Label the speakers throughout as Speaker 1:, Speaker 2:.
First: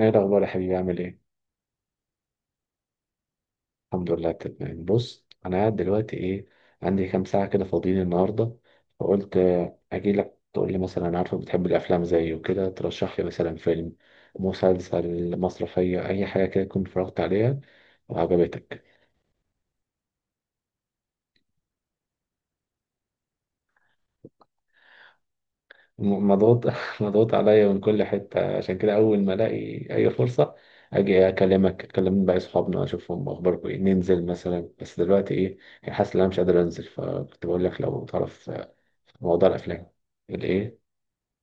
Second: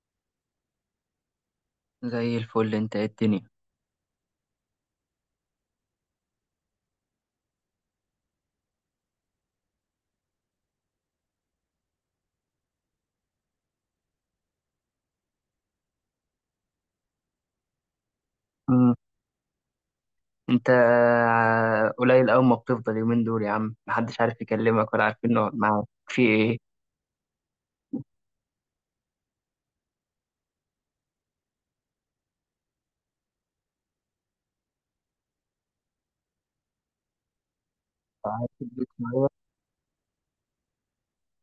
Speaker 1: ايه الاخبار يا حبيبي؟ عامل ايه؟
Speaker 2: زي الفل، انت ايه الدنيا؟
Speaker 1: الحمد لله تمام. بص، انا قاعد دلوقتي، عندي كام ساعه كده فاضيين النهارده، فقلت اجي لك تقول لي مثلا، أنا عارفك بتحب الافلام زيي وكده، ترشح لي مثلا فيلم، مسلسل، مسرحيه، اي حاجه كده كنت اتفرجت عليها وعجبتك.
Speaker 2: مم. انت قليل أوي، ما بتفضل يومين دول يا عم محدش عارف يكلمك ولا عارفين نقعد معاك في
Speaker 1: مضغوط
Speaker 2: ايه؟
Speaker 1: مضغوط عليا من كل حته، عشان كده اول ما الاقي اي فرصه اجي اكلمك، اكلم بقى اصحابنا، اشوفهم اخباركم ايه، ننزل مثلا. بس دلوقتي حاسس ان انا مش قادر انزل، فكنت بقول لك لو تعرف
Speaker 2: قاعد في
Speaker 1: في
Speaker 2: البيت شوية.
Speaker 1: موضوع الافلام الايه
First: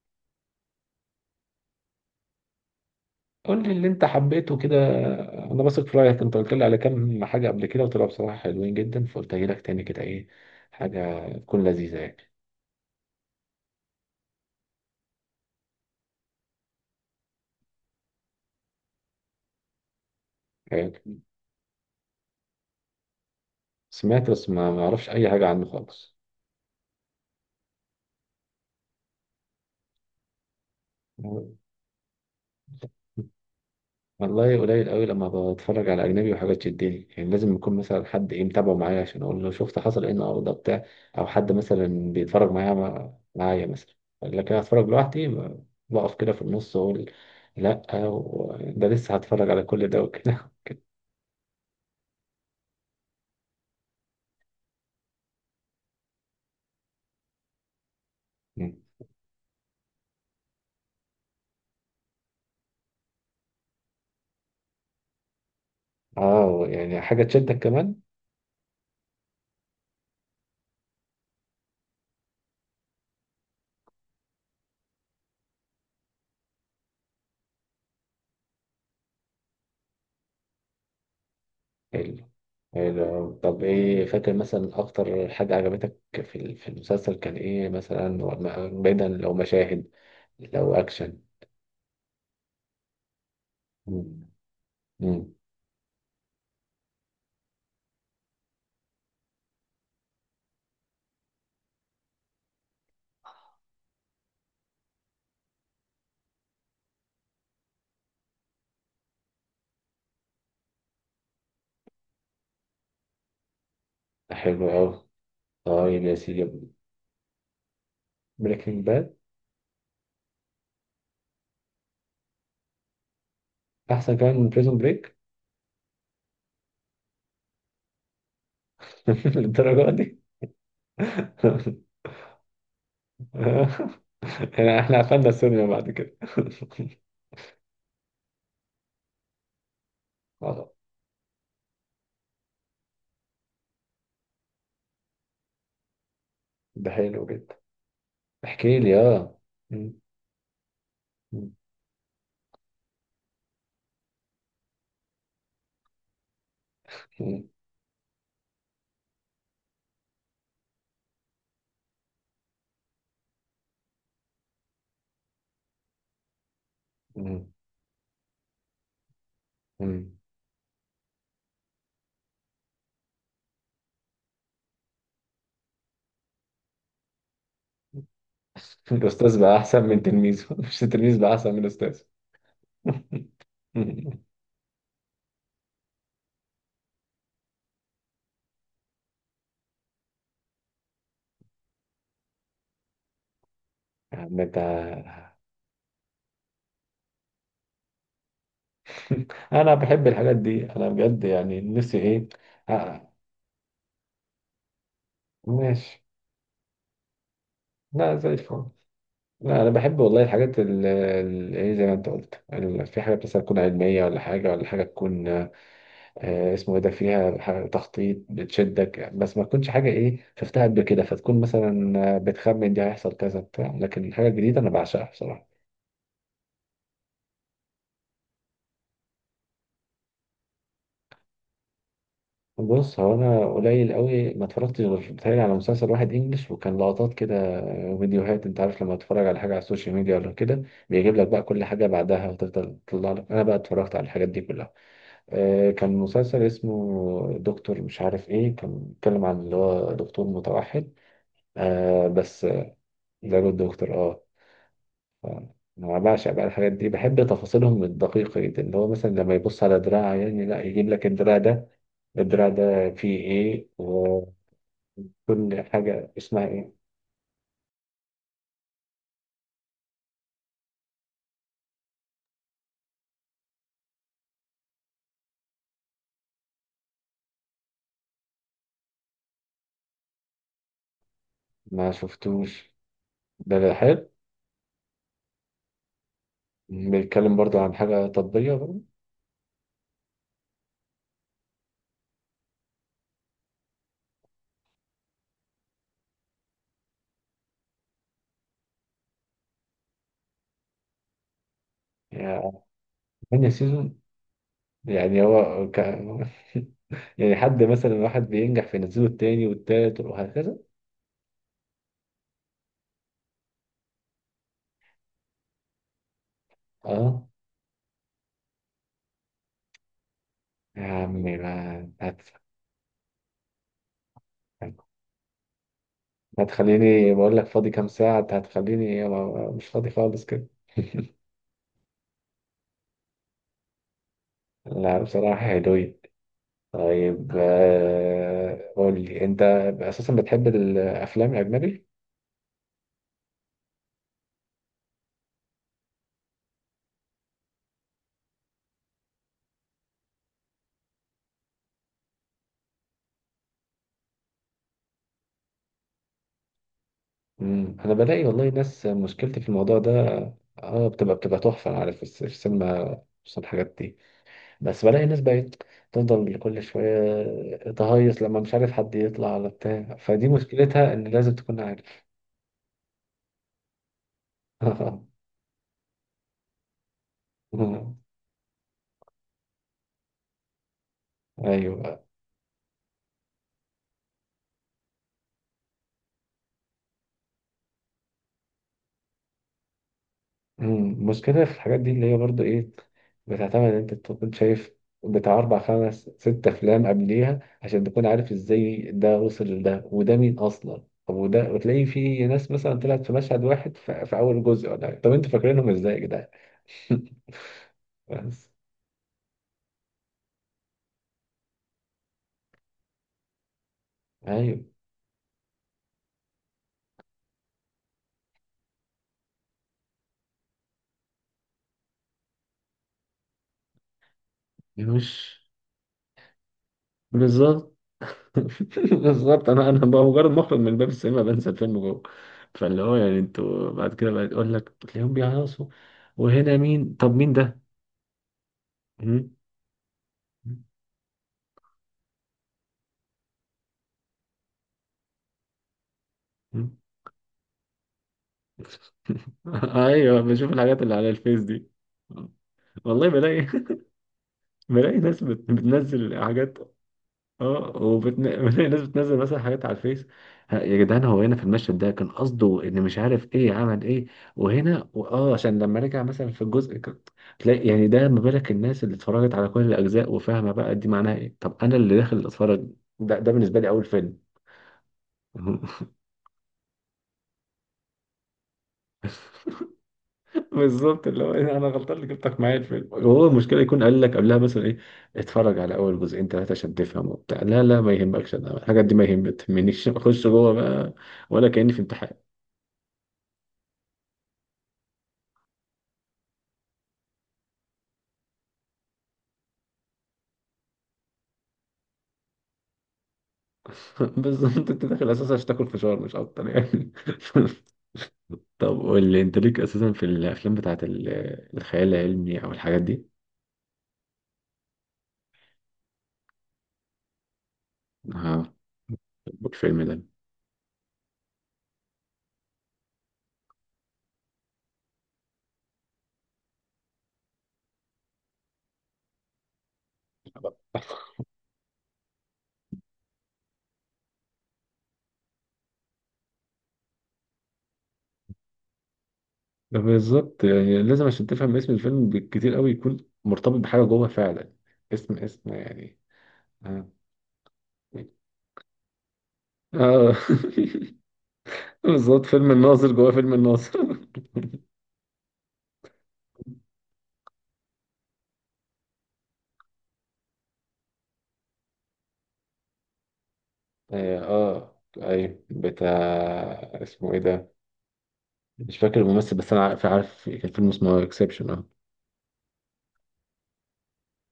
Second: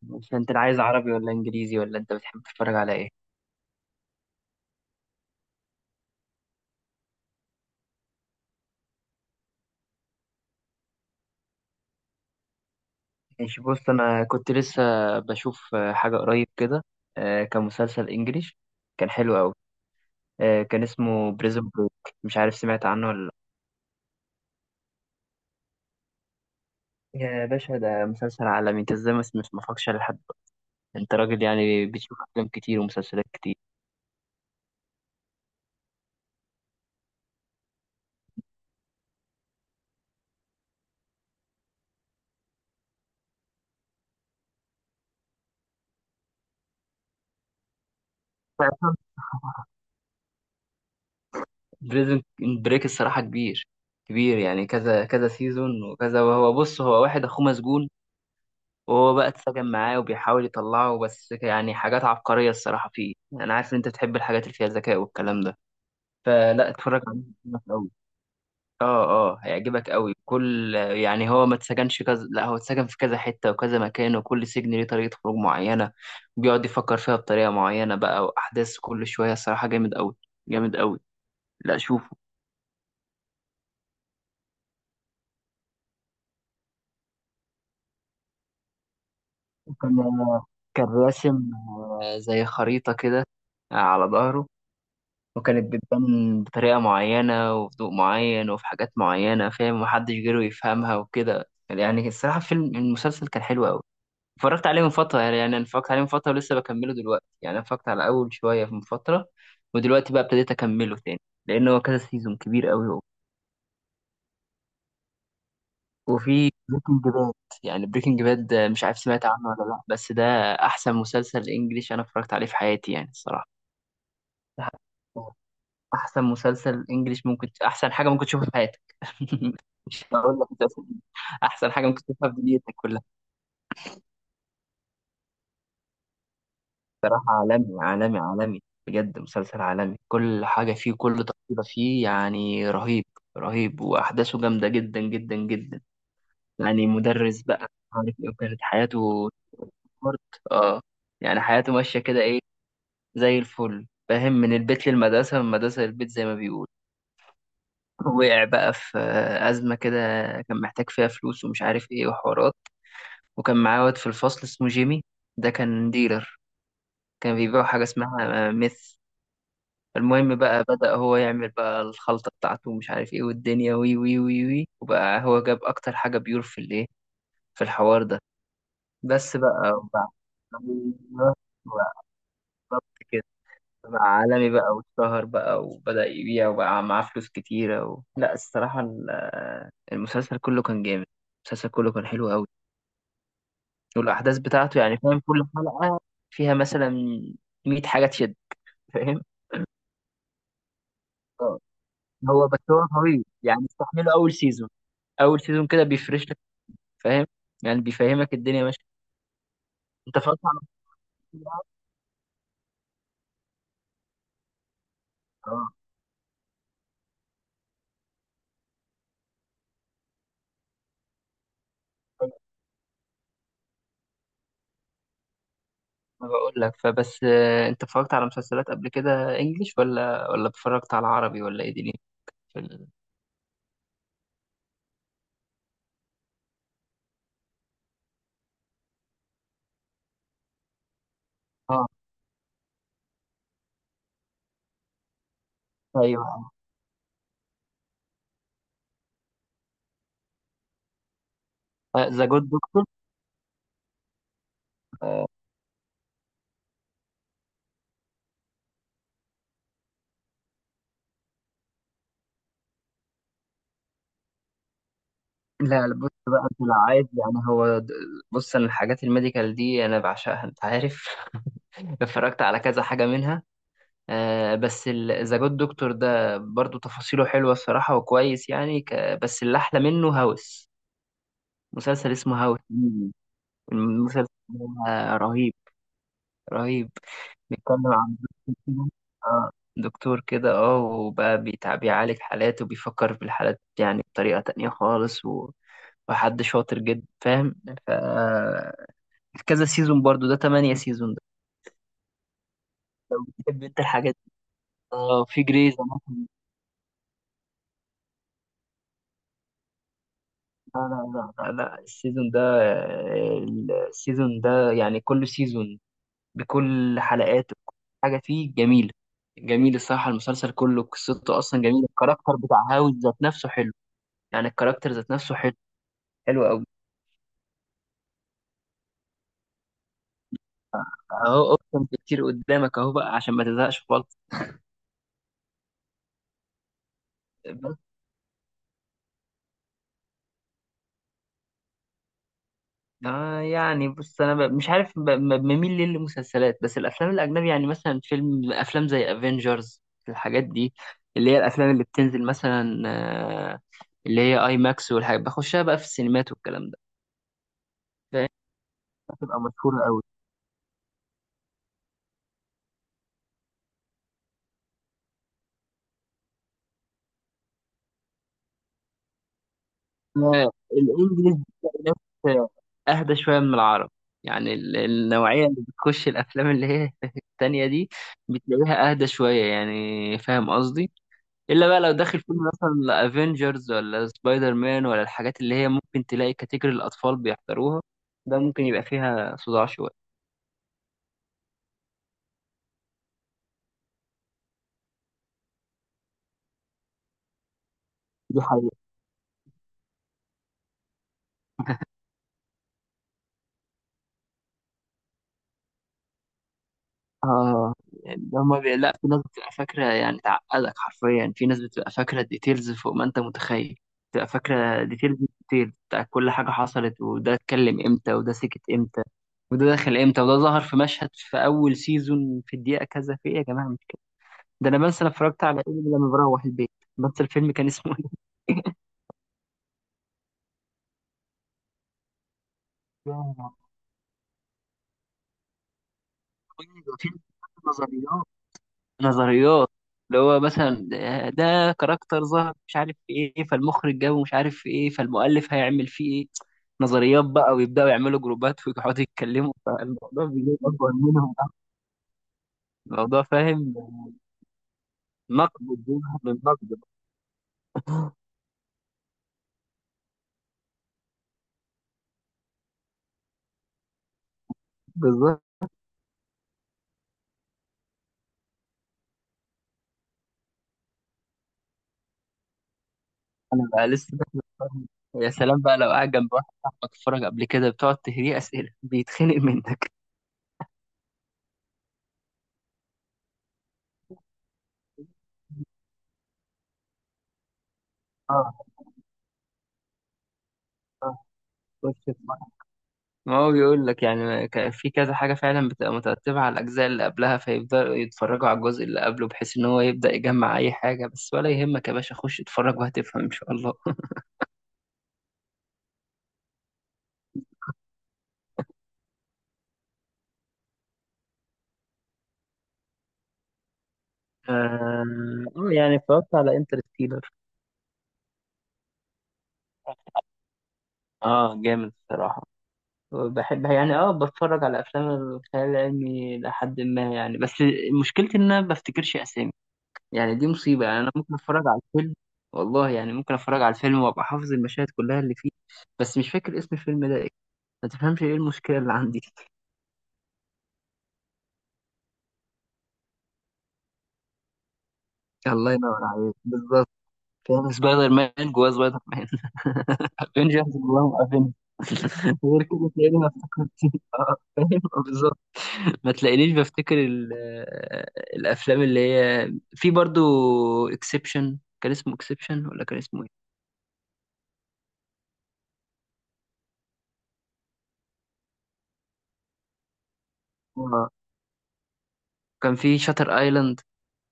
Speaker 2: بس انت اللي عايز عربي ولا انجليزي، ولا انت بتحب تتفرج على ايه؟
Speaker 1: قول لي اللي انت حبيته كده. انا بثق في رايك، انت قلت لي على كام حاجه قبل كده وطلعوا بصراحه حلوين جدا، فقلت اجي لك تاني كده، ايه حاجه تكون لذيذه يعني.
Speaker 2: ماشي، بص انا كنت لسه بشوف حاجة قريب كده. كان مسلسل انجليش، كان حلو أوي. كان
Speaker 1: فاهم؟
Speaker 2: اسمه بريزون بريك، مش عارف سمعت عنه ولا لا.
Speaker 1: سمعت بس ما اعرفش اي حاجه عنه خالص.
Speaker 2: يا باشا ده مسلسل عالمي، انت ازاي ما اتفرجتش عليه لحد دلوقتي؟ انت راجل يعني بتشوف افلام كتير ومسلسلات كتير.
Speaker 1: والله قليل قوي لما بتفرج على اجنبي، وحاجات تشدني يعني لازم يكون مثلا حد ايه متابعه معايا، عشان اقول له شفت حصل ايه النهارده بتاع، او حد مثلا بيتفرج معايا، معايا مثلا. لكن اتفرج لوحدي بقف كده في النص واقول، لا، ده لسه هتفرج على كل ده وكده.
Speaker 2: بريزن بريك الصراحة كبير كبير، يعني كذا كذا سيزون وكذا، وهو بص هو واحد أخوه مسجون،
Speaker 1: مم.
Speaker 2: وهو بقى اتسجن معاه وبيحاول يطلعه، بس يعني حاجات عبقرية الصراحة فيه. أنا عارف إن أنت بتحب الحاجات اللي فيها ذكاء والكلام ده،
Speaker 1: اه
Speaker 2: فلا
Speaker 1: يعني
Speaker 2: اتفرج عليه،
Speaker 1: حاجه تشدك
Speaker 2: هيعجبك أوي.
Speaker 1: كمان.
Speaker 2: اه، اه، هيعجبك أوي. كل يعني هو ما اتسجنش كذا، لا هو اتسجن في كذا حتة وكذا مكان، وكل سجن ليه طريقة خروج معينة، بيقعد يفكر فيها بطريقة معينة بقى، وأحداث كل شوية الصراحة جامد أوي جامد أوي. لا شوف،
Speaker 1: حلو. حلو، طب ايه فاكر مثلا اكتر حاجه عجبتك في في المسلسل، كان ايه مثلا، بعيدا لو مشاهد،
Speaker 2: وكان
Speaker 1: لو
Speaker 2: كان
Speaker 1: اكشن.
Speaker 2: راسم زي خريطة كده، على
Speaker 1: مم.
Speaker 2: ظهره،
Speaker 1: مم.
Speaker 2: وكانت بتبان بطريقة معينة وفي ضوء معين وفي حاجات معينة، فاهم، محدش غيره يفهمها وكده. يعني الصراحة فيلم المسلسل كان حلو أوي. اتفرجت عليه من فترة، يعني أنا اتفرجت عليه من فترة ولسه بكمله دلوقتي، يعني أنا اتفرجت على أول شوية من فترة، ودلوقتي بقى ابتديت أكمله تاني، لأن هو كذا سيزون كبير أوي.
Speaker 1: حلو أوي. طيب يا سيدي،
Speaker 2: وفي بريكنج باد، يعني بريكنج باد ده مش
Speaker 1: بريكنج
Speaker 2: عارف
Speaker 1: باد
Speaker 2: سمعت عنه ولا لا، بس ده احسن مسلسل انجليش انا اتفرجت عليه في حياتي يعني الصراحه.
Speaker 1: أحسن كمان من
Speaker 2: ده
Speaker 1: بريزون بريك؟
Speaker 2: احسن مسلسل انجليش، ممكن احسن حاجه ممكن تشوفها في حياتك.
Speaker 1: للدرجة
Speaker 2: مش
Speaker 1: دي؟
Speaker 2: هقول لك مسلسل إنجليش، احسن حاجه ممكن تشوفها في دنيتك كلها.
Speaker 1: يعني إحنا قفلنا السينما بعد كده.
Speaker 2: صراحه عالمي عالمي عالمي، بجد مسلسل عالمي، كل
Speaker 1: خلاص.
Speaker 2: حاجه فيه، كل تفصيله فيه، يعني رهيب رهيب، واحداثه جامده جدا جدا جدا. يعني
Speaker 1: ده حلو
Speaker 2: مدرس
Speaker 1: جدا،
Speaker 2: بقى مش عارف ايه، وكانت
Speaker 1: احكي لي.
Speaker 2: حياته
Speaker 1: آه، م-
Speaker 2: برد، اه، يعني
Speaker 1: م-
Speaker 2: حياته ماشية كده ايه، زي الفل فاهم، من البيت للمدرسة، من المدرسة للبيت زي ما بيقول.
Speaker 1: م-
Speaker 2: وقع بقى في أزمة كده، كان محتاج فيها فلوس ومش عارف ايه وحوارات، وكان معاه واد في الفصل اسمه جيمي، ده كان ديلر، كان
Speaker 1: م-
Speaker 2: بيبيع حاجة اسمها ميث.
Speaker 1: م.
Speaker 2: المهم بقى بدأ هو يعمل بقى الخلطة بتاعته ومش عارف ايه، والدنيا وي وي وي وي، وبقى هو جاب أكتر حاجة بيور في الايه، في الحوار ده. بس
Speaker 1: الأستاذ بقى
Speaker 2: بقى
Speaker 1: أحسن من
Speaker 2: وبعد،
Speaker 1: تلميذه، مش التلميذ بقى أحسن من الأستاذ.
Speaker 2: بالظبط كده، بقى عالمي بقى، واتشهر بقى، وبدأ يبيع، وبقى معاه فلوس كتيرة لا الصراحة المسلسل كله كان جامد، المسلسل كله كان حلو قوي،
Speaker 1: يا
Speaker 2: والأحداث
Speaker 1: عم أنت.
Speaker 2: بتاعته يعني فاهم، كل حلقة فيها مثلا 100 حاجة تشد، فاهم.
Speaker 1: انا بحب الحاجات دي، انا بجد
Speaker 2: آه.
Speaker 1: يعني نفسي ايه.
Speaker 2: هو بس
Speaker 1: آه.
Speaker 2: طويل، يعني استحمله أول سيزون. أول سيزون كده
Speaker 1: ماشي.
Speaker 2: بيفرش لك، فاهم، يعني
Speaker 1: لا
Speaker 2: بيفهمك
Speaker 1: زي
Speaker 2: الدنيا
Speaker 1: الفل.
Speaker 2: ماشية.
Speaker 1: لا انا بحب
Speaker 2: أنت
Speaker 1: والله
Speaker 2: فاهم
Speaker 1: الحاجات
Speaker 2: على
Speaker 1: اللي
Speaker 2: طول؟
Speaker 1: ايه، زي ما انت قلت في حاجات مثلا تكون علميه، ولا حاجه ولا حاجه تكون
Speaker 2: آه.
Speaker 1: اسمه ايه ده، فيها حاجة تخطيط بتشدك، بس ما تكونش حاجه ايه شفتها قبل كده، فتكون مثلا بتخمن دي هيحصل كذا بتاع، لكن الحاجه الجديده انا بعشقها بصراحه.
Speaker 2: ما بقول لك، فبس انت اتفرجت على مسلسلات قبل كده انجليش ولا اتفرجت على عربي، ولا ايه دي في
Speaker 1: بص هو انا قليل قوي ما اتفرجتش، غير بتهيألي على مسلسل واحد انجلش، وكان لقطات كده وفيديوهات، انت عارف لما تتفرج على حاجه على السوشيال ميديا ولا كده، بيجيب لك بقى كل حاجه
Speaker 2: اه،
Speaker 1: بعدها وتفضل تطلع لك، انا بقى اتفرجت على الحاجات دي كلها. كان
Speaker 2: ايوه،
Speaker 1: مسلسل اسمه دكتور مش عارف ايه، كان بيتكلم عن اللي هو دكتور متوحد. آه
Speaker 2: ذا
Speaker 1: بس
Speaker 2: جود دكتور.
Speaker 1: ده جود دكتور اه. ف- انا بعشق بقى الحاجات دي، بحب تفاصيلهم الدقيقة جدا، اللي هو مثلا لما يبص على دراع عيان، لا يجيب لك الدراع ده، الدراع ده فيه ايه، وكل
Speaker 2: لا لا، بص
Speaker 1: حاجة اسمها
Speaker 2: بقى انت لو
Speaker 1: ايه.
Speaker 2: عايز يعني بص انا الحاجات الميديكال دي انا بعشقها، انت عارف. اتفرجت على كذا حاجه منها. آه بس ذا جود دكتور ده برضو تفاصيله حلوه الصراحه وكويس يعني بس اللي احلى منه هاوس،
Speaker 1: ما
Speaker 2: مسلسل اسمه هاوس.
Speaker 1: شفتوش.
Speaker 2: مم.
Speaker 1: ده ده حلو.
Speaker 2: المسلسل ده رهيب رهيب.
Speaker 1: بيتكلم برضو عن
Speaker 2: بيتكلم
Speaker 1: حاجة
Speaker 2: عن
Speaker 1: طبية
Speaker 2: دكتور
Speaker 1: برضو؟
Speaker 2: كده آه دكتور كده. اه وبقى بيعالج حالات، وبيفكر في الحالات يعني بطريقة تانية خالص، وحد شاطر جدا، فاهم. ف كذا سيزون برضو ده، تمانية سيزون ده.
Speaker 1: يعني تاني
Speaker 2: بتحب انت
Speaker 1: سيزون؟
Speaker 2: الحاجات دي؟
Speaker 1: يعني
Speaker 2: اه، في
Speaker 1: هو
Speaker 2: جريز أناتومي.
Speaker 1: كان يعني حد مثلا واحد بينجح فينزله التاني والتالت وهكذا؟
Speaker 2: لا لا لا لا لا، السيزون ده يعني كل سيزون بكل
Speaker 1: اه.
Speaker 2: حلقاته، بكل حاجة فيه جميلة، جميل الصراحة المسلسل كله،
Speaker 1: يا عمي
Speaker 2: قصته أصلا
Speaker 1: ما
Speaker 2: جميلة.
Speaker 1: هت...
Speaker 2: الكاركتر بتاع هاوز ذات نفسه حلو، يعني الكاركتر ذات نفسه حلو، حلو قوي.
Speaker 1: هتخليني بقول لك فاضي كام ساعة، أنت هتخليني مش فاضي خالص كده.
Speaker 2: اهو اوبشن كتير قدامك اهو، بقى عشان ما تزهقش خالص.
Speaker 1: لا بصراحة حلوين. طيب
Speaker 2: بس
Speaker 1: قول لي أنت أساسا بتحب الأفلام الأجنبي؟
Speaker 2: يعني بص انا مش عارف، بميل ليه للمسلسلات، بس الافلام الاجنبي يعني مثلا فيلم، افلام زي افنجرز، الحاجات دي، اللي هي الافلام اللي بتنزل مثلا، اللي هي اي ماكس، والحاجات بخشها بقى في السينمات والكلام ده.
Speaker 1: مم. أنا بلاقي
Speaker 2: فاهم؟
Speaker 1: والله ناس مشكلتي
Speaker 2: بتبقى
Speaker 1: في الموضوع
Speaker 2: مشهوره
Speaker 1: ده،
Speaker 2: قوي.
Speaker 1: اه بتبقى تحفة عارف في في السينما خصوصا الحاجات دي، بس بلاقي ناس بقت تفضل كل شوية تهيص لما مش عارف حد يطلع ولا بتاع، فدي مشكلتها إن
Speaker 2: الانجليش
Speaker 1: لازم تكون
Speaker 2: بتلاقي
Speaker 1: عارف.
Speaker 2: ناس اهدى شويه من العرب، يعني النوعيه اللي بتخش الافلام اللي هي التانية دي، بتلاقيها اهدى شويه، يعني فاهم قصدي. الا بقى لو
Speaker 1: أيوة.
Speaker 2: داخل فيلم مثلا افنجرز ولا سبايدر مان ولا الحاجات اللي هي، ممكن تلاقي كاتيجوري الاطفال بيحضروها، ده ممكن يبقى فيها صداع شويه.
Speaker 1: أمم، مشكلة في الحاجات دي اللي هي برضو إيه، بتعتمد إن أنت تكون شايف بتاع أربع خمس ست أفلام قبليها، عشان تكون عارف
Speaker 2: دي حقيقة.
Speaker 1: إزاي ده وصل لده، وده مين أصلا، طب وده، وتلاقي في ناس مثلا طلعت في مشهد واحد في, في أول جزء ولا حاجة. طب أنتوا فاكرينهم إزاي يا جدعان؟
Speaker 2: اه، يعني
Speaker 1: بس
Speaker 2: هما لا في ناس بتبقى فاكرة، يعني تعقدك حرفيا، في ناس بتبقى فاكرة ديتيلز فوق ما انت متخيل، بتبقى
Speaker 1: أيوة
Speaker 2: فاكرة ديتيلز ديتيلز بتاع كل حاجة حصلت، وده اتكلم امتى، وده سكت امتى، وده دخل امتى، وده ظهر في مشهد في اول سيزون في الدقيقة كذا، في ايه يا جماعة مش كده؟ ده انا بنسى انا
Speaker 1: مش
Speaker 2: اتفرجت على ايه لما بروح البيت، بنسى الفيلم كان
Speaker 1: بالظبط.
Speaker 2: اسمه ايه.
Speaker 1: بالظبط، انا انا بقى مجرد مخرج من باب السينما بنسى الفيلم جوه. فاللي هو يعني
Speaker 2: يا
Speaker 1: انتوا بعد كده بقى يقول لك تلاقيهم بيهيصوا، وهنا
Speaker 2: لهوي،
Speaker 1: مين
Speaker 2: ده
Speaker 1: طب
Speaker 2: فيلم
Speaker 1: مين ده؟
Speaker 2: نظريات،
Speaker 1: م?
Speaker 2: نظريات. اللي هو مثلا ده كاركتر ظهر مش عارف في ايه، فالمخرج جابه مش عارف في ايه، فالمؤلف هيعمل فيه ايه.
Speaker 1: م?
Speaker 2: نظريات بقى، ويبداوا يعملوا جروبات ويقعدوا يتكلموا،
Speaker 1: ايوه
Speaker 2: فالموضوع
Speaker 1: بشوف
Speaker 2: بيجيب
Speaker 1: الحاجات
Speaker 2: اكبر
Speaker 1: اللي على
Speaker 2: منهم.
Speaker 1: الفيس دي، والله
Speaker 2: الموضوع،
Speaker 1: بلاقي
Speaker 2: فاهم،
Speaker 1: بلاقي ناس
Speaker 2: نقد، بيذهب
Speaker 1: بتنزل حاجات،
Speaker 2: للنقد.
Speaker 1: اه وبتن... ناس بتنزل مثلا حاجات على الفيس: ها يا جدعان، هو هنا في المشهد ده كان قصده ان مش عارف ايه عمل ايه، وهنا اه
Speaker 2: بالظبط،
Speaker 1: عشان لما رجع مثلا في الجزء تلاقي يعني ده، ما بالك الناس اللي اتفرجت على كل الاجزاء وفاهمه بقى دي معناها ايه، طب انا اللي داخل اتفرج، ده بالنسبه لي
Speaker 2: انا
Speaker 1: اول
Speaker 2: بقى لسه
Speaker 1: فيلم.
Speaker 2: داخل الفرن. يا سلام بقى لو قاعد جنب واحد صاحبك اتفرج قبل كده، بتقعد تهريه اسئله بيتخنق منك.
Speaker 1: بالظبط، اللي هو إيه، انا غلطان اللي جبتك معايا الفيلم. وهو المشكله يكون قال لك قبلها مثلا ايه، اتفرج على اول جزئين ثلاثه عشان تفهم وبتاع، لا لا ما يهمكش انا
Speaker 2: اه،
Speaker 1: الحاجات دي ما تهمنيش، اخش جوه بقى
Speaker 2: آه،
Speaker 1: ولا كاني في
Speaker 2: خش.
Speaker 1: امتحان.
Speaker 2: ما هو بيقول لك يعني، في كذا حاجة فعلا بتبقى مترتبة على الأجزاء اللي قبلها، فيبدأوا يتفرجوا على الجزء اللي قبله، بحيث إن هو يبدأ يجمع أي حاجة. بس ولا يهمك يا باشا، خش اتفرج وهتفهم إن شاء الله.
Speaker 1: بالظبط، انت داخل اساسا عشان تاكل فشار مش اكتر يعني. طب قول لي انت ليك اساسا في الافلام بتاعت الخيال العلمي او الحاجات دي؟
Speaker 2: آه يعني اتفرجت على انترستيلر،
Speaker 1: ها، الفيلم ده.
Speaker 2: اه جامد الصراحة. بحب يعني، بتفرج على أفلام الخيال العلمي لحد ما، يعني بس مشكلتي إن أنا ما بفتكرش أسامي، يعني دي مصيبة. يعني أنا ممكن أتفرج على الفيلم، والله يعني ممكن أتفرج على الفيلم وأبقى حافظ المشاهد كلها اللي فيه، بس مش فاكر اسم الفيلم ده، ما تفهمش ايه المشكله اللي عندي.
Speaker 1: ده بالظبط، يعني لازم عشان تفهم اسم الفيلم بالكتير قوي يكون مرتبط بحاجه جوه فعلا، اسم اسم
Speaker 2: الله
Speaker 1: يعني.
Speaker 2: ينور عليك
Speaker 1: اه.
Speaker 2: بالظبط. كان سبايدر مان جواه سبايدر مان.
Speaker 1: اه
Speaker 2: افنجرز اللهم افنجرز.
Speaker 1: بالظبط، فيلم
Speaker 2: غير كده
Speaker 1: الناظر جوه
Speaker 2: تلاقيني ما
Speaker 1: فيلم
Speaker 2: افتكرتش.
Speaker 1: الناظر.
Speaker 2: فاهم، بالظبط، ما تلاقينيش بفتكر الافلام اللي هي في برضو، اكسبشن، كان اسمه اكسبشن ولا كان اسمه ايه.
Speaker 1: اه ايوه بتاع اسمه ايه ده، مش فاكر الممثل، بس انا عارف كان فيلم اسمه
Speaker 2: آه.
Speaker 1: اكسبشن اه.
Speaker 2: كان في شاتر ايلاند،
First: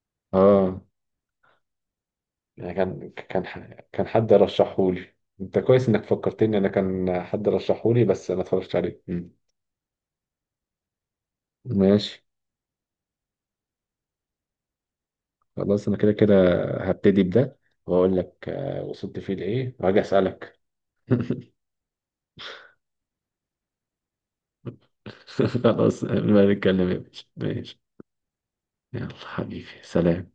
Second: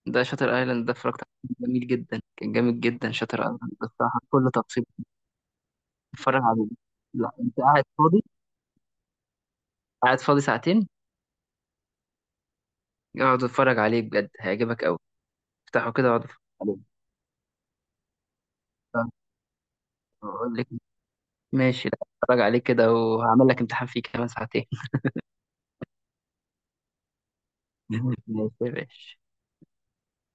Speaker 2: ده شاتر
Speaker 1: اه
Speaker 2: ايلاند ده اتفرجت عليه كان جميل جدا، كان
Speaker 1: يعني
Speaker 2: جامد جدا،
Speaker 1: كان
Speaker 2: شاتر ايلاند
Speaker 1: كان
Speaker 2: بصراحه
Speaker 1: حد
Speaker 2: كل تفصيل.
Speaker 1: رشحهولي. انت كويس انك
Speaker 2: اتفرج
Speaker 1: فكرتني، انا
Speaker 2: عليه،
Speaker 1: كان
Speaker 2: لا
Speaker 1: حد
Speaker 2: انت قاعد
Speaker 1: رشحهولي
Speaker 2: فاضي،
Speaker 1: بس انا اتفرجت عليه. مم.
Speaker 2: قاعد فاضي ساعتين،
Speaker 1: ماشي.
Speaker 2: اقعد اتفرج عليه بجد هيعجبك قوي.
Speaker 1: خلاص
Speaker 2: افتحه
Speaker 1: انا
Speaker 2: كده
Speaker 1: كده
Speaker 2: واقعد
Speaker 1: كده
Speaker 2: اتفرج عليه،
Speaker 1: هبتدي بده، واقول لك وصلت فيه لايه، وهاجي
Speaker 2: اقول
Speaker 1: اسالك.
Speaker 2: لك. ماشي، لا اتفرج عليه كده وهعمل لك امتحان فيه كمان ساعتين.
Speaker 1: خلاص ما نتكلم يا باشا، ماشي.
Speaker 2: ماشي يا
Speaker 1: يلا
Speaker 2: باشا.
Speaker 1: حبيبي سلام.